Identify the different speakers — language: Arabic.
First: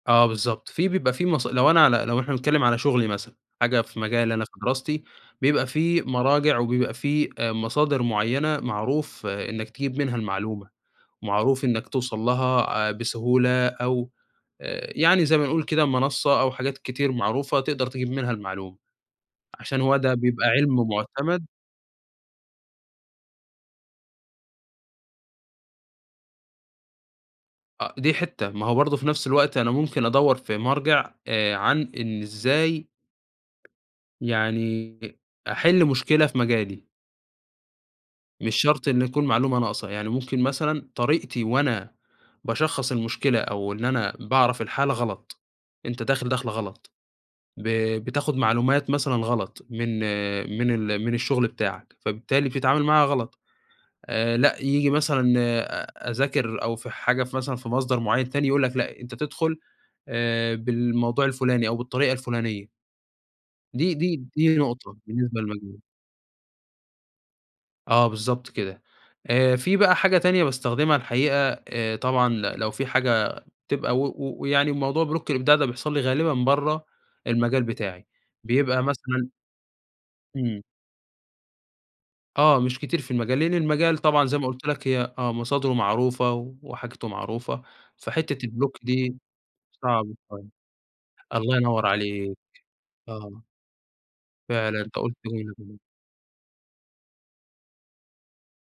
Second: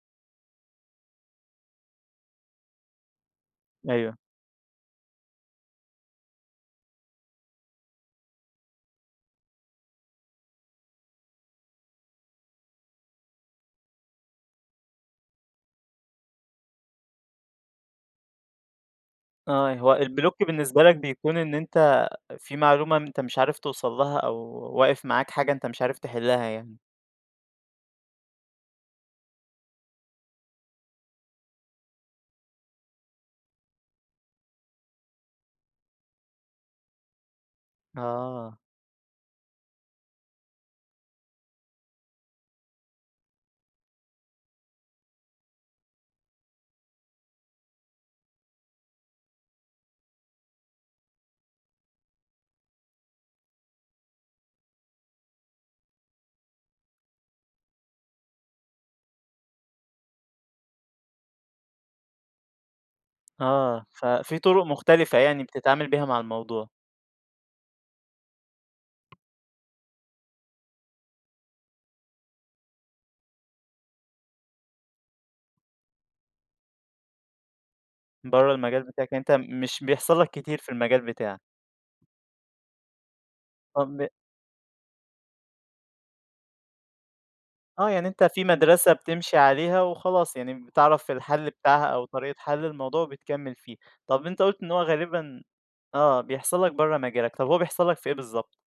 Speaker 1: آه، بالضبط، في بيبقى في مص لو أنا على لو إحنا بنتكلم على شغلي مثلًا، حاجة في
Speaker 2: أيوه.
Speaker 1: مجالي أنا في دراستي، بيبقى في مراجع وبيبقى في مصادر معيّنة معروف إنك تجيب منها المعلومة، معروف إنك توصل لها آآ، بسهولة أو آآ، يعني زي ما نقول كده منصة أو حاجات كتير معروفة، تقدر تجيب منها المعلومة،
Speaker 2: آه،
Speaker 1: عشان
Speaker 2: هو
Speaker 1: هو ده
Speaker 2: الblock
Speaker 1: بيبقى
Speaker 2: بالنسبة
Speaker 1: عِلم
Speaker 2: لك بيكون
Speaker 1: معتمد
Speaker 2: إن أنت في معلومة أنت مش عارف توصل لها، أو واقف معاك حاجة أنت مش عارف تحِلّها يعني.
Speaker 1: أ دي حتّة، ما هو برضه في نفس الوقت أنا ممكن أدوّر في مرجع آآ، عن إن إزاي يعني أحِلّ مشكلة في مجالي. مش
Speaker 2: آه.
Speaker 1: شرط إنه يكون معلومة ناقصة، يعني ممكن مثلًا طريقتي وأنا باشخّص المشكلة، أو إن أنا باعرف الحالة غلط، أنت داخل دَخلة غلط، ب بتاخد معلومات مثلًا غلط من من ال من الشغل بتاعك، فبالتالي بتتعامل معاها غلط آآ، لأ ييجي مثلًا آآ، أذاكر أو في حاجة مثلًا في مصدر معيّن تاني يقول لك لأ، أنت تدخل آآ، بالموضوع الفلاني، أو بالطريقة الفلانية.
Speaker 2: آه،
Speaker 1: دي دي
Speaker 2: ففي
Speaker 1: دي
Speaker 2: طُرُق
Speaker 1: نقطة
Speaker 2: مختلفة
Speaker 1: بالنسبة
Speaker 2: يعني
Speaker 1: لمجالي.
Speaker 2: بتتعامل بيها مع الموضوع.
Speaker 1: آه، بالضبط كده، آآ، في بقى حاجة تانية باستخدمها الحقيقة آآ، طبعًا ل لو في حاجة تبقى و و ويعني الموضوع block الإبداع ده بيحصل لي غالبًا برّه المجال بتاعي،
Speaker 2: برّه
Speaker 1: بيبقى
Speaker 2: المجال بتاعك، يعني
Speaker 1: مثلًا
Speaker 2: أنت مش بيحصل لك كتير
Speaker 1: إمم.
Speaker 2: في المجال بتاعك.
Speaker 1: آه، مش كتير في المجال، لأن المجال
Speaker 2: طَب
Speaker 1: طبعًا زي ما قُلت لك هي آه، مصادرُه معروفة، وحاجتُه معروفة،
Speaker 2: آه، يعني أنت في
Speaker 1: فحتّة الblock
Speaker 2: مدرسة
Speaker 1: دي
Speaker 2: بتمشي عليها
Speaker 1: صعب
Speaker 2: وخلاص
Speaker 1: شوية،
Speaker 2: يعني بتعرف الحَلّ
Speaker 1: الله
Speaker 2: بتاعها
Speaker 1: ينوّر
Speaker 2: أو طريقة
Speaker 1: عليك،
Speaker 2: حَلّ الموضوع،
Speaker 1: آه.
Speaker 2: وبتكمِّل فيه، طَب أنت قُلت إن هو
Speaker 1: فعلًا أنت قُلت
Speaker 2: غالبًا
Speaker 1: جملة [unintelligible]
Speaker 2: آه بيحصل لك برّه مجالك، طَب هو بيحصل لك في إيه بالضبط؟